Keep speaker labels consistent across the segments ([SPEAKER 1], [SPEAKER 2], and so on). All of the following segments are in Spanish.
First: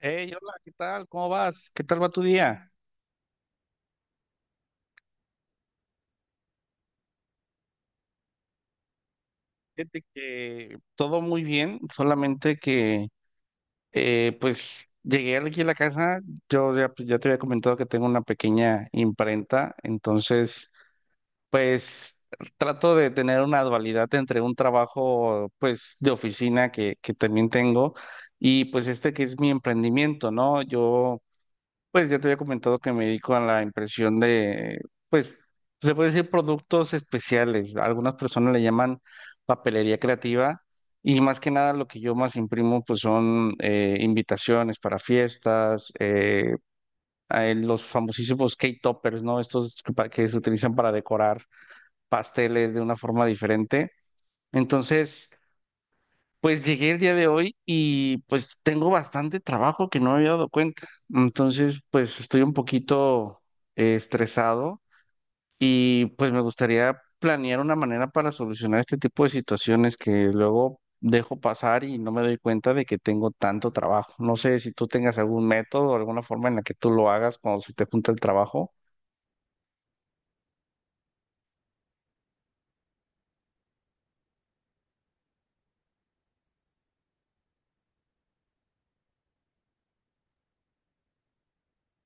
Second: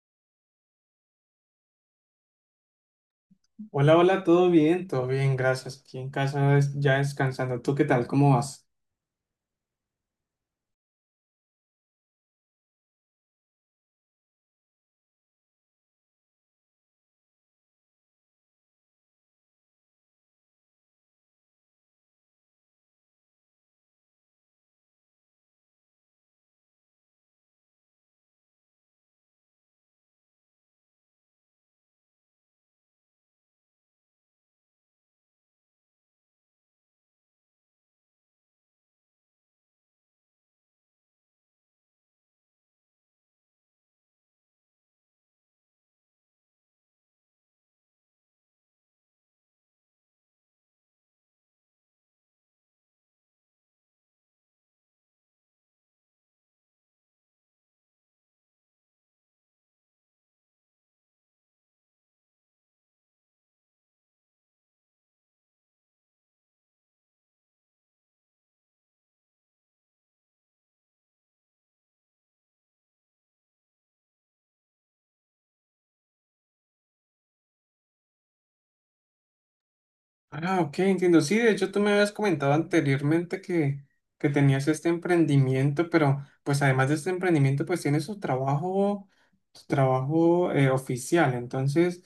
[SPEAKER 1] Hey, hola, ¿qué tal? ¿Cómo vas? ¿Qué tal va tu día?
[SPEAKER 2] Hola, hola, ¿todo bien? Todo bien, gracias. Aquí en casa ya descansando. ¿Tú qué tal? ¿Cómo vas?
[SPEAKER 1] Fíjate que todo muy bien, solamente que pues llegué aquí a la casa. Yo ya, pues, ya te había comentado que tengo una pequeña imprenta. Entonces, pues trato de tener una dualidad entre un trabajo pues de oficina que también tengo, y pues este que es mi emprendimiento, ¿no? Yo Pues ya te había comentado que me dedico a la impresión de, pues, se puede decir, productos especiales. Algunas personas le llaman papelería creativa, y más que nada lo que yo más imprimo pues son invitaciones para fiestas, los famosísimos cake toppers, ¿no? Estos que que se utilizan para decorar pasteles de una forma diferente. Entonces... Pues llegué el día de hoy y pues tengo bastante trabajo que no me había dado cuenta. Entonces, pues estoy un poquito estresado, y pues me gustaría planear una manera para solucionar este tipo de situaciones que luego dejo pasar y no me doy cuenta de que tengo tanto trabajo. No sé si tú tengas algún método o alguna forma en la que tú lo hagas cuando se te junta el trabajo.
[SPEAKER 2] Ah, ok, entiendo. Sí, de hecho tú me habías comentado anteriormente que tenías este emprendimiento, pero pues además de este emprendimiento, pues tienes tu trabajo oficial. Entonces,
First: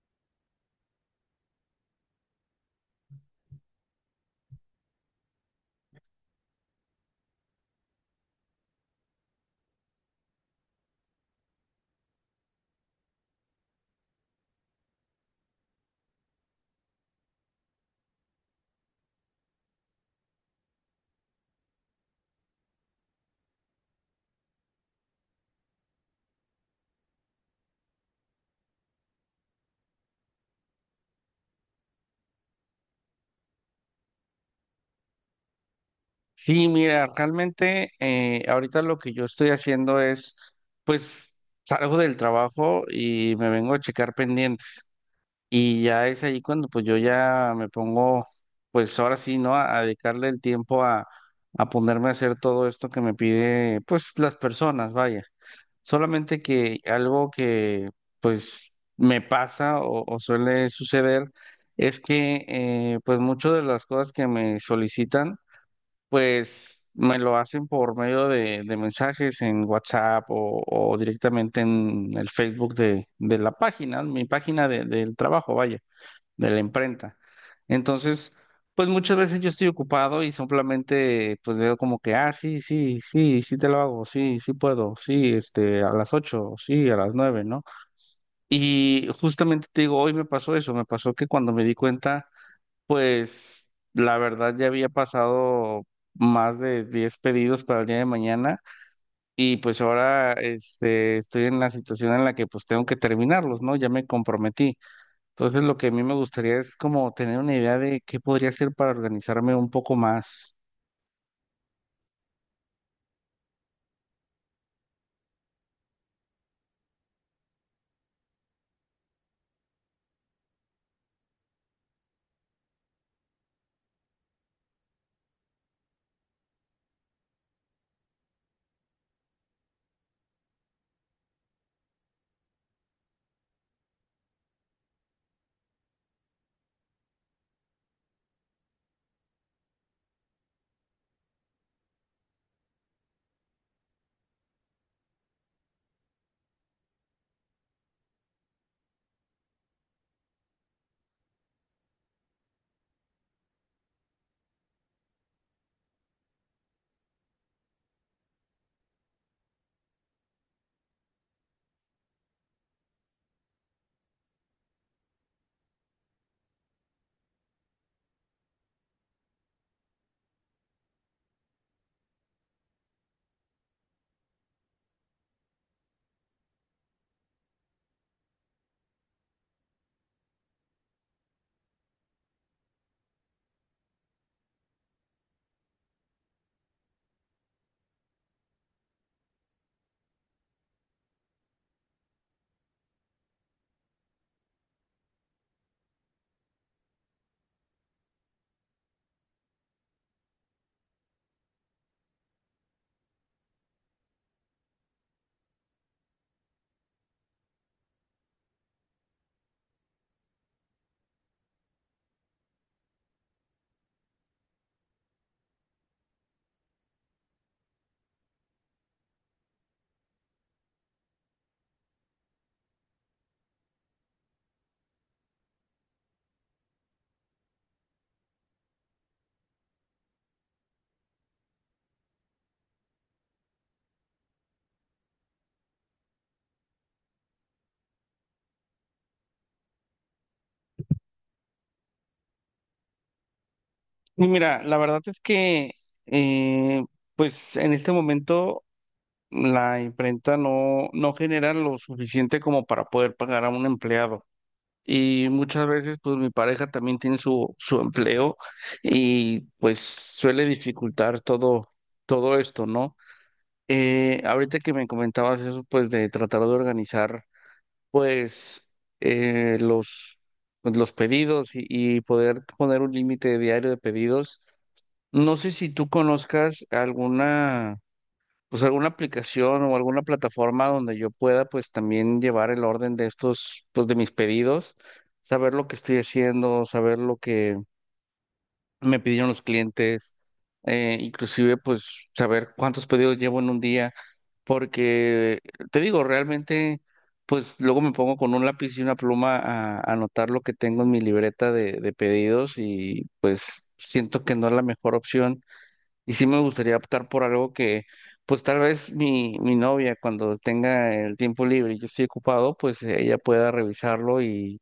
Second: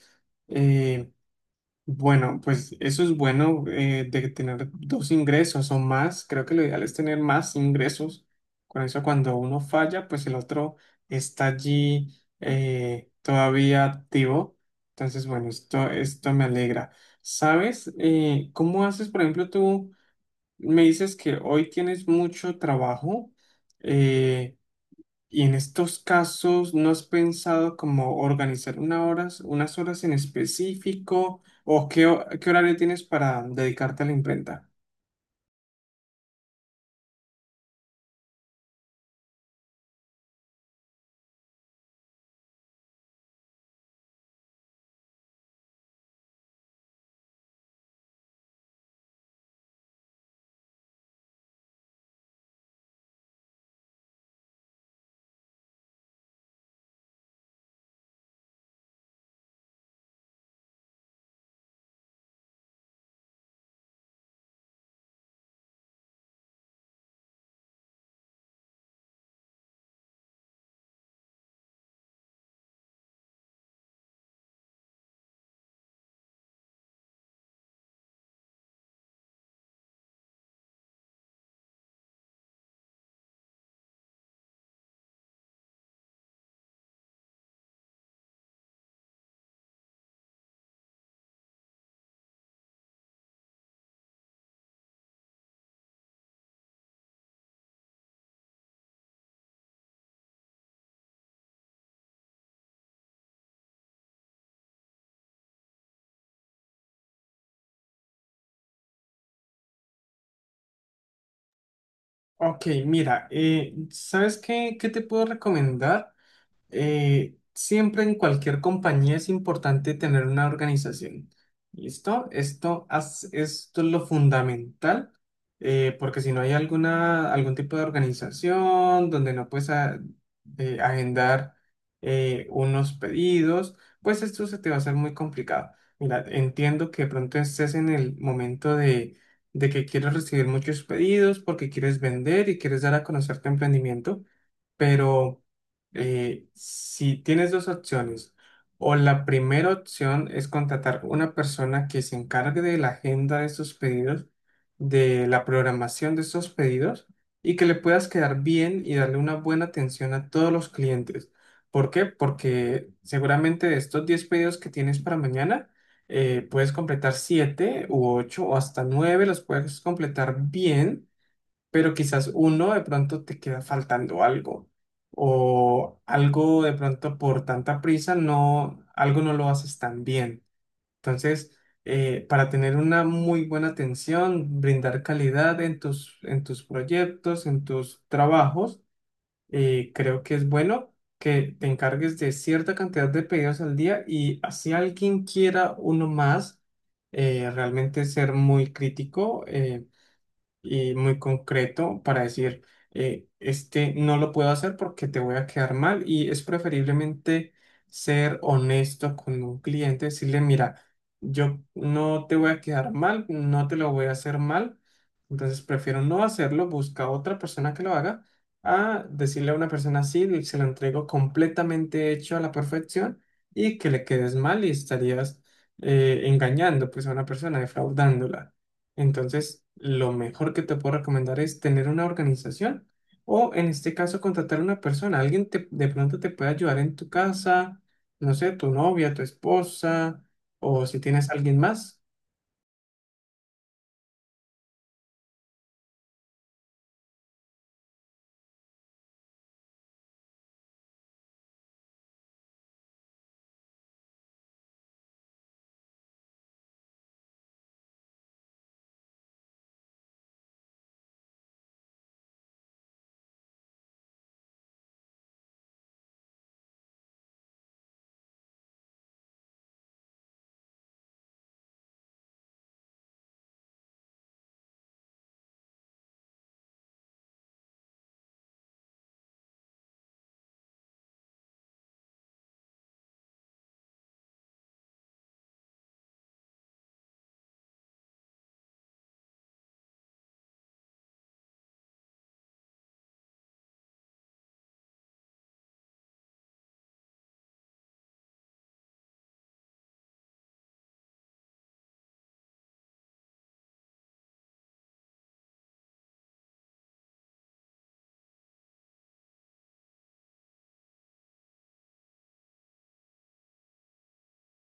[SPEAKER 2] eh, bueno, pues eso es bueno, de tener dos ingresos o más. Creo que lo ideal es tener más ingresos. Con eso, cuando uno falla, pues el otro está allí, todavía activo. Entonces, bueno, esto me alegra. ¿Sabes, cómo haces? Por ejemplo, tú me dices que hoy tienes mucho trabajo. eh, y en estos casos, ¿no has pensado como organizar una horas, unas horas en específico o qué horario tienes para dedicarte a la imprenta?
[SPEAKER 1] Sí, mira, realmente ahorita lo que yo estoy haciendo es, pues, salgo del trabajo y me vengo a checar pendientes. Y ya es ahí cuando pues yo ya me pongo, pues ahora sí, ¿no? A dedicarle el tiempo a ponerme a hacer todo esto que me pide, pues, las personas, vaya. Solamente que algo que pues me pasa o suele suceder es que pues muchas de las cosas que me solicitan, pues me lo hacen por medio de mensajes en WhatsApp o directamente en el Facebook de la página, mi página del trabajo, vaya, de la imprenta. Entonces, pues muchas veces yo estoy ocupado y simplemente pues veo como que, ah, sí, sí, sí, sí te lo hago, sí, sí puedo, sí, este, a las 8, sí, a las 9, ¿no? Y justamente te digo, hoy me pasó eso, me pasó que cuando me di cuenta, pues, la verdad, ya había pasado más de 10 pedidos para el día de mañana, y pues ahora, este, estoy en la situación en la que pues tengo que terminarlos, ¿no? Ya me comprometí. Entonces, lo que a mí me gustaría es como tener una idea de qué podría hacer para organizarme un poco más.
[SPEAKER 2] Ok, mira, ¿sabes qué te puedo recomendar? Siempre en cualquier compañía es importante tener una organización. ¿Listo? Esto, esto es lo fundamental, porque si no hay alguna, algún tipo de organización donde no puedes agendar unos pedidos, pues esto se te va a hacer muy complicado. Mira, entiendo que de pronto estés en el momento de que quieres recibir muchos pedidos porque quieres vender y quieres dar a conocer tu emprendimiento. Pero si tienes dos opciones, o la primera opción es contratar una persona que se encargue de la agenda de estos pedidos, de la programación de estos pedidos, y que le puedas quedar bien y darle una buena atención a todos los clientes. ¿Por qué? Porque seguramente de estos 10 pedidos que tienes para mañana, puedes completar 7 u ocho, o hasta 9 los puedes completar bien, pero quizás uno de pronto te queda faltando algo, o algo de pronto por tanta prisa no, algo no lo haces tan bien. Entonces, para tener una muy buena atención, brindar calidad en en tus proyectos, en tus trabajos, creo que es bueno que te encargues de cierta cantidad de pedidos al día, y así alguien quiera uno más, realmente ser muy crítico. Y muy concreto para decir, este no lo puedo hacer porque te voy a quedar mal, y es preferiblemente ser honesto con un cliente, decirle, mira, yo no te voy a quedar mal, no te lo voy a hacer mal, entonces prefiero no hacerlo, busca otra persona que lo haga, a decirle a una persona así, se lo entrego completamente hecho a la perfección y que le quedes mal, y estarías engañando pues a una persona, defraudándola. Entonces, lo mejor que te puedo recomendar es tener una organización, o en este caso contratar a una persona. Alguien de pronto te puede ayudar en tu casa, no sé, tu novia, tu esposa, o si tienes alguien más.
[SPEAKER 1] Y mira, la verdad es que eh, pues en este momento la imprenta no, no genera lo suficiente como para poder pagar a un empleado. Y muchas veces, pues, mi pareja también tiene su empleo, y pues suele dificultar todo, todo esto, ¿no? Ahorita que me comentabas eso, pues de tratar de organizar, pues, los, pues, los pedidos, y poder poner un límite diario de pedidos. No sé si tú conozcas alguna, pues, alguna aplicación o alguna plataforma donde yo pueda pues también llevar el orden de estos, pues, de mis pedidos, saber lo que estoy haciendo, saber lo que me pidieron los clientes, inclusive pues saber cuántos pedidos llevo en un día, porque, te digo, realmente pues luego me pongo con un lápiz y una pluma a anotar lo que tengo en mi libreta de pedidos y siento que no es la mejor opción, y sí me gustaría optar por algo que, pues, tal vez mi novia cuando tenga el tiempo libre y yo estoy ocupado, pues ella pueda revisarlo y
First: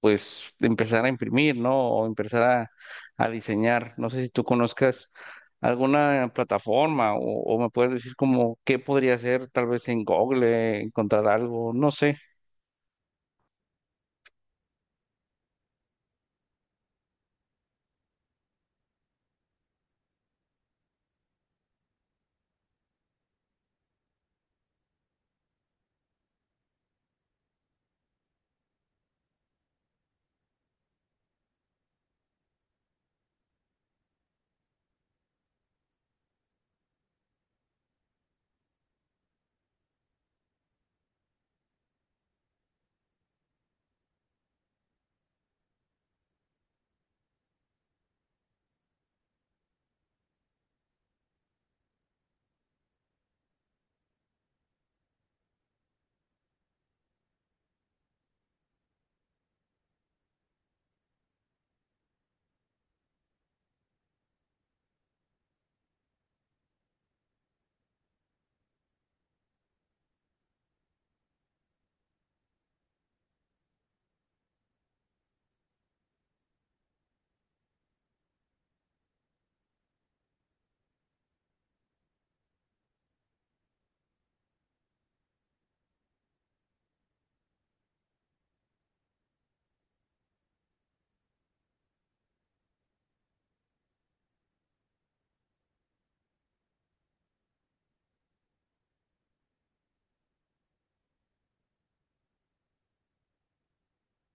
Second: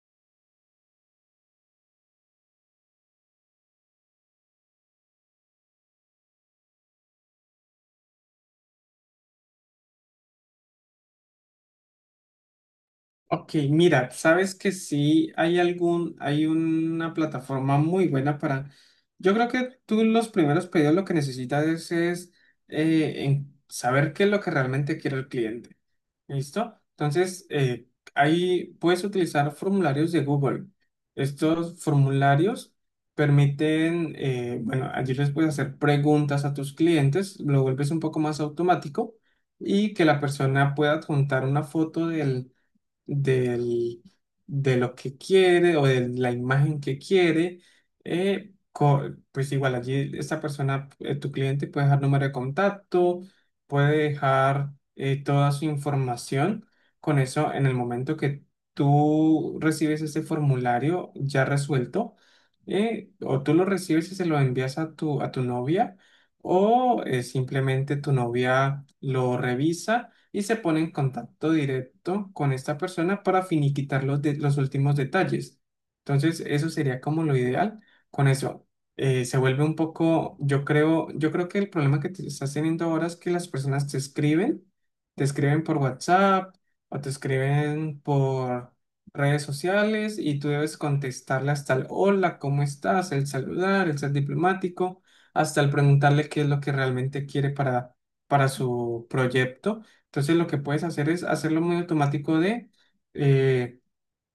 [SPEAKER 1] pues empezar a imprimir, ¿no? O empezar a, diseñar. No sé si tú conozcas alguna plataforma o me puedes decir como qué podría hacer, tal vez en Google, encontrar algo, no sé.
[SPEAKER 2] Ok, mira, sabes que sí hay algún, hay una plataforma muy buena para, yo creo que tú los primeros pedidos lo que necesitas es, en saber qué es lo que realmente quiere el cliente. ¿Listo? Entonces, ahí puedes utilizar formularios de Google. Estos formularios permiten, bueno, allí les puedes hacer preguntas a tus clientes, lo vuelves un poco más automático, y que la persona pueda adjuntar una foto del- de lo que quiere, o de la imagen que quiere. eh, co- pues igual allí esta persona, tu cliente puede dejar número de contacto, puede dejar, toda su información. Con eso, en el momento que tú recibes ese formulario ya resuelto, o tú lo recibes y se lo envías a a tu novia, o simplemente tu novia lo revisa y se pone en contacto directo con esta persona para finiquitar los últimos detalles. Entonces, eso sería como lo ideal. Con eso, se vuelve un poco, yo creo que el problema que te estás teniendo ahora es que las personas te escriben por WhatsApp, o te escriben por redes sociales, y tú debes contestarle hasta el hola, ¿cómo estás? El saludar, el ser diplomático, hasta el preguntarle qué es lo que realmente quiere para su proyecto. Entonces lo que puedes hacer es hacerlo muy automático eh,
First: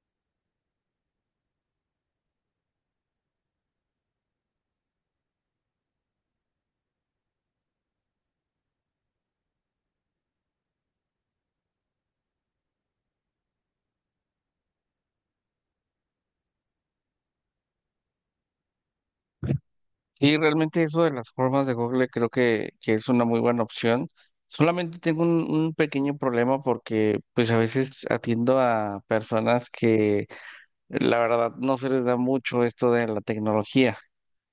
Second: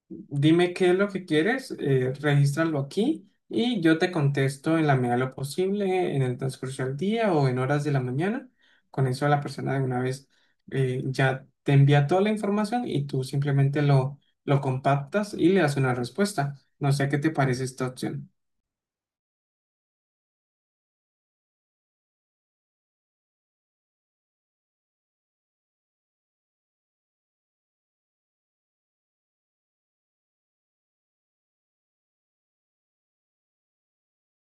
[SPEAKER 2] dime qué es lo que quieres, regístralo aquí y yo te contesto en la medida de lo posible, en el transcurso del día o en horas de la mañana. Con eso la persona de una vez, ya te envía toda la información y tú simplemente lo compactas y le das una respuesta. No sé qué te parece esta opción.
[SPEAKER 1] Sí, realmente eso de las formas de Google creo que es una muy buena opción. Solamente tengo un pequeño problema porque pues a veces atiendo a personas que la verdad no se les da mucho esto de la tecnología.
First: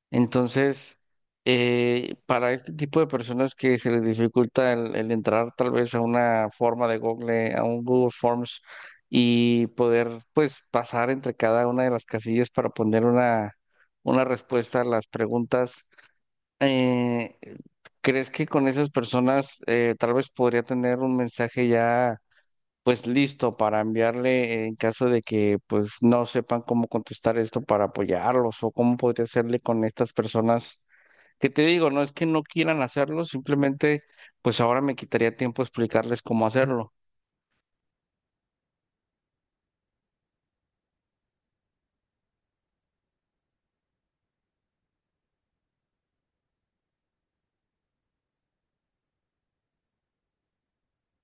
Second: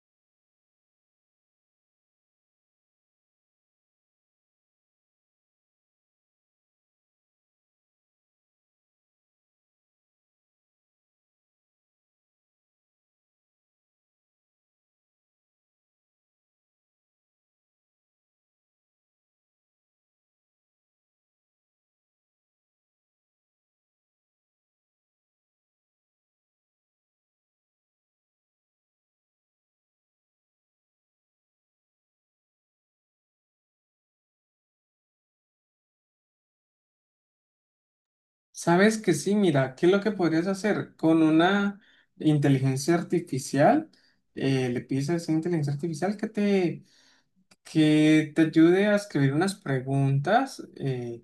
[SPEAKER 1] Entonces, para este tipo de personas que se les dificulta el entrar tal vez a una forma de Google, a un Google Forms, y poder pues pasar entre cada una de las casillas para poner una respuesta a las preguntas, eh, ¿crees que con esas personas, tal vez podría tener un mensaje ya, pues, listo para enviarle en caso de que pues no sepan cómo contestar esto, para apoyarlos? ¿O cómo podría hacerle con estas personas? Que, te digo, no es que no quieran hacerlo, simplemente pues ahora me quitaría tiempo explicarles cómo hacerlo.
[SPEAKER 2] Sabes que sí, mira, ¿qué es lo que podrías hacer? Con una inteligencia artificial, le pides a esa inteligencia artificial que te ayude a escribir unas preguntas,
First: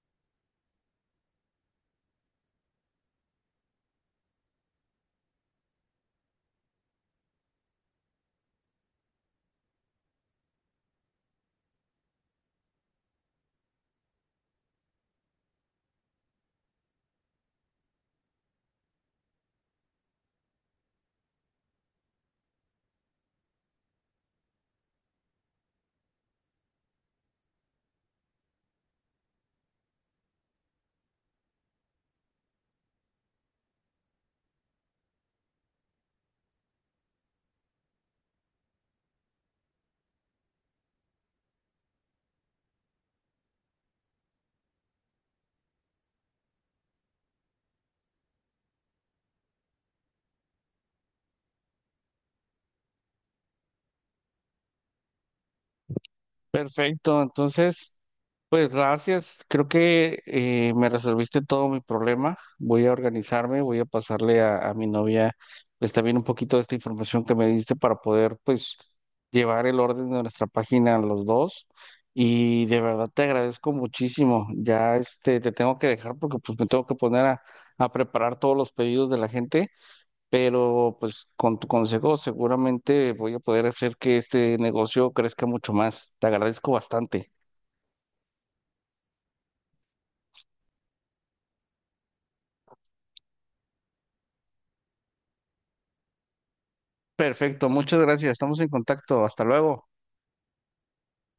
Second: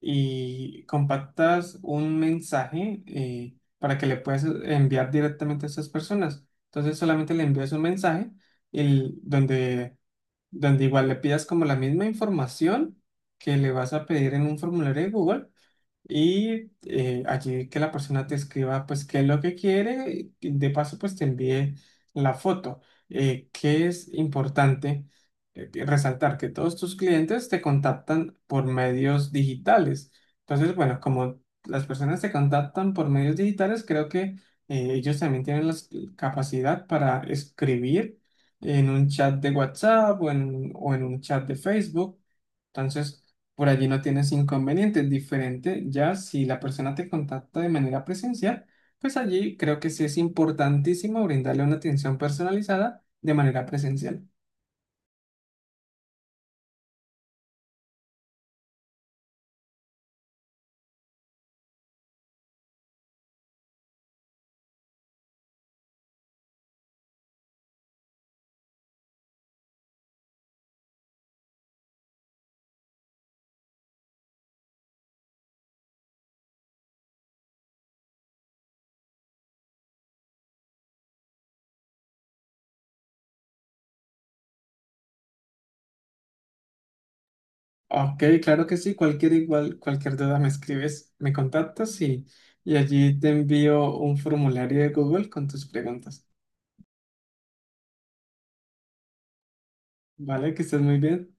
[SPEAKER 2] y compactas un mensaje, para que le puedas enviar directamente a esas personas. Entonces solamente le envías un mensaje el- donde, donde igual le pidas como la misma información que le vas a pedir en un formulario de Google, y allí que la persona te escriba, pues, qué es lo que quiere, y de paso, pues, te envíe la foto. ¿Qué es importante que resaltar? Que todos tus clientes te contactan por medios digitales. Entonces, bueno, como las personas te contactan por medios digitales, creo que, ellos también tienen la capacidad para escribir en un chat de WhatsApp, o en un chat de Facebook. Entonces, por allí no tienes inconvenientes. Diferente ya si la persona te contacta de manera presencial, pues allí creo que sí es importantísimo brindarle una atención personalizada de manera presencial.
[SPEAKER 1] Perfecto, entonces... Pues gracias, creo que me resolviste todo mi problema. Voy a organizarme, voy a pasarle a, mi novia pues también un poquito de esta información que me diste para poder, pues, llevar el orden de nuestra página a los dos. Y de verdad te agradezco muchísimo. Ya, este, te tengo que dejar porque pues me tengo que poner a, preparar todos los pedidos de la gente, pero pues con tu consejo seguramente voy a poder hacer que este negocio crezca mucho más. Te agradezco bastante.
[SPEAKER 2] Ok, claro que sí. Cualquier igual, cualquier duda me escribes, me contactas, y allí te envío un formulario de Google con tus preguntas.
[SPEAKER 1] Perfecto, muchas gracias. Estamos en contacto. Hasta luego.
[SPEAKER 2] Vale, que estés muy bien.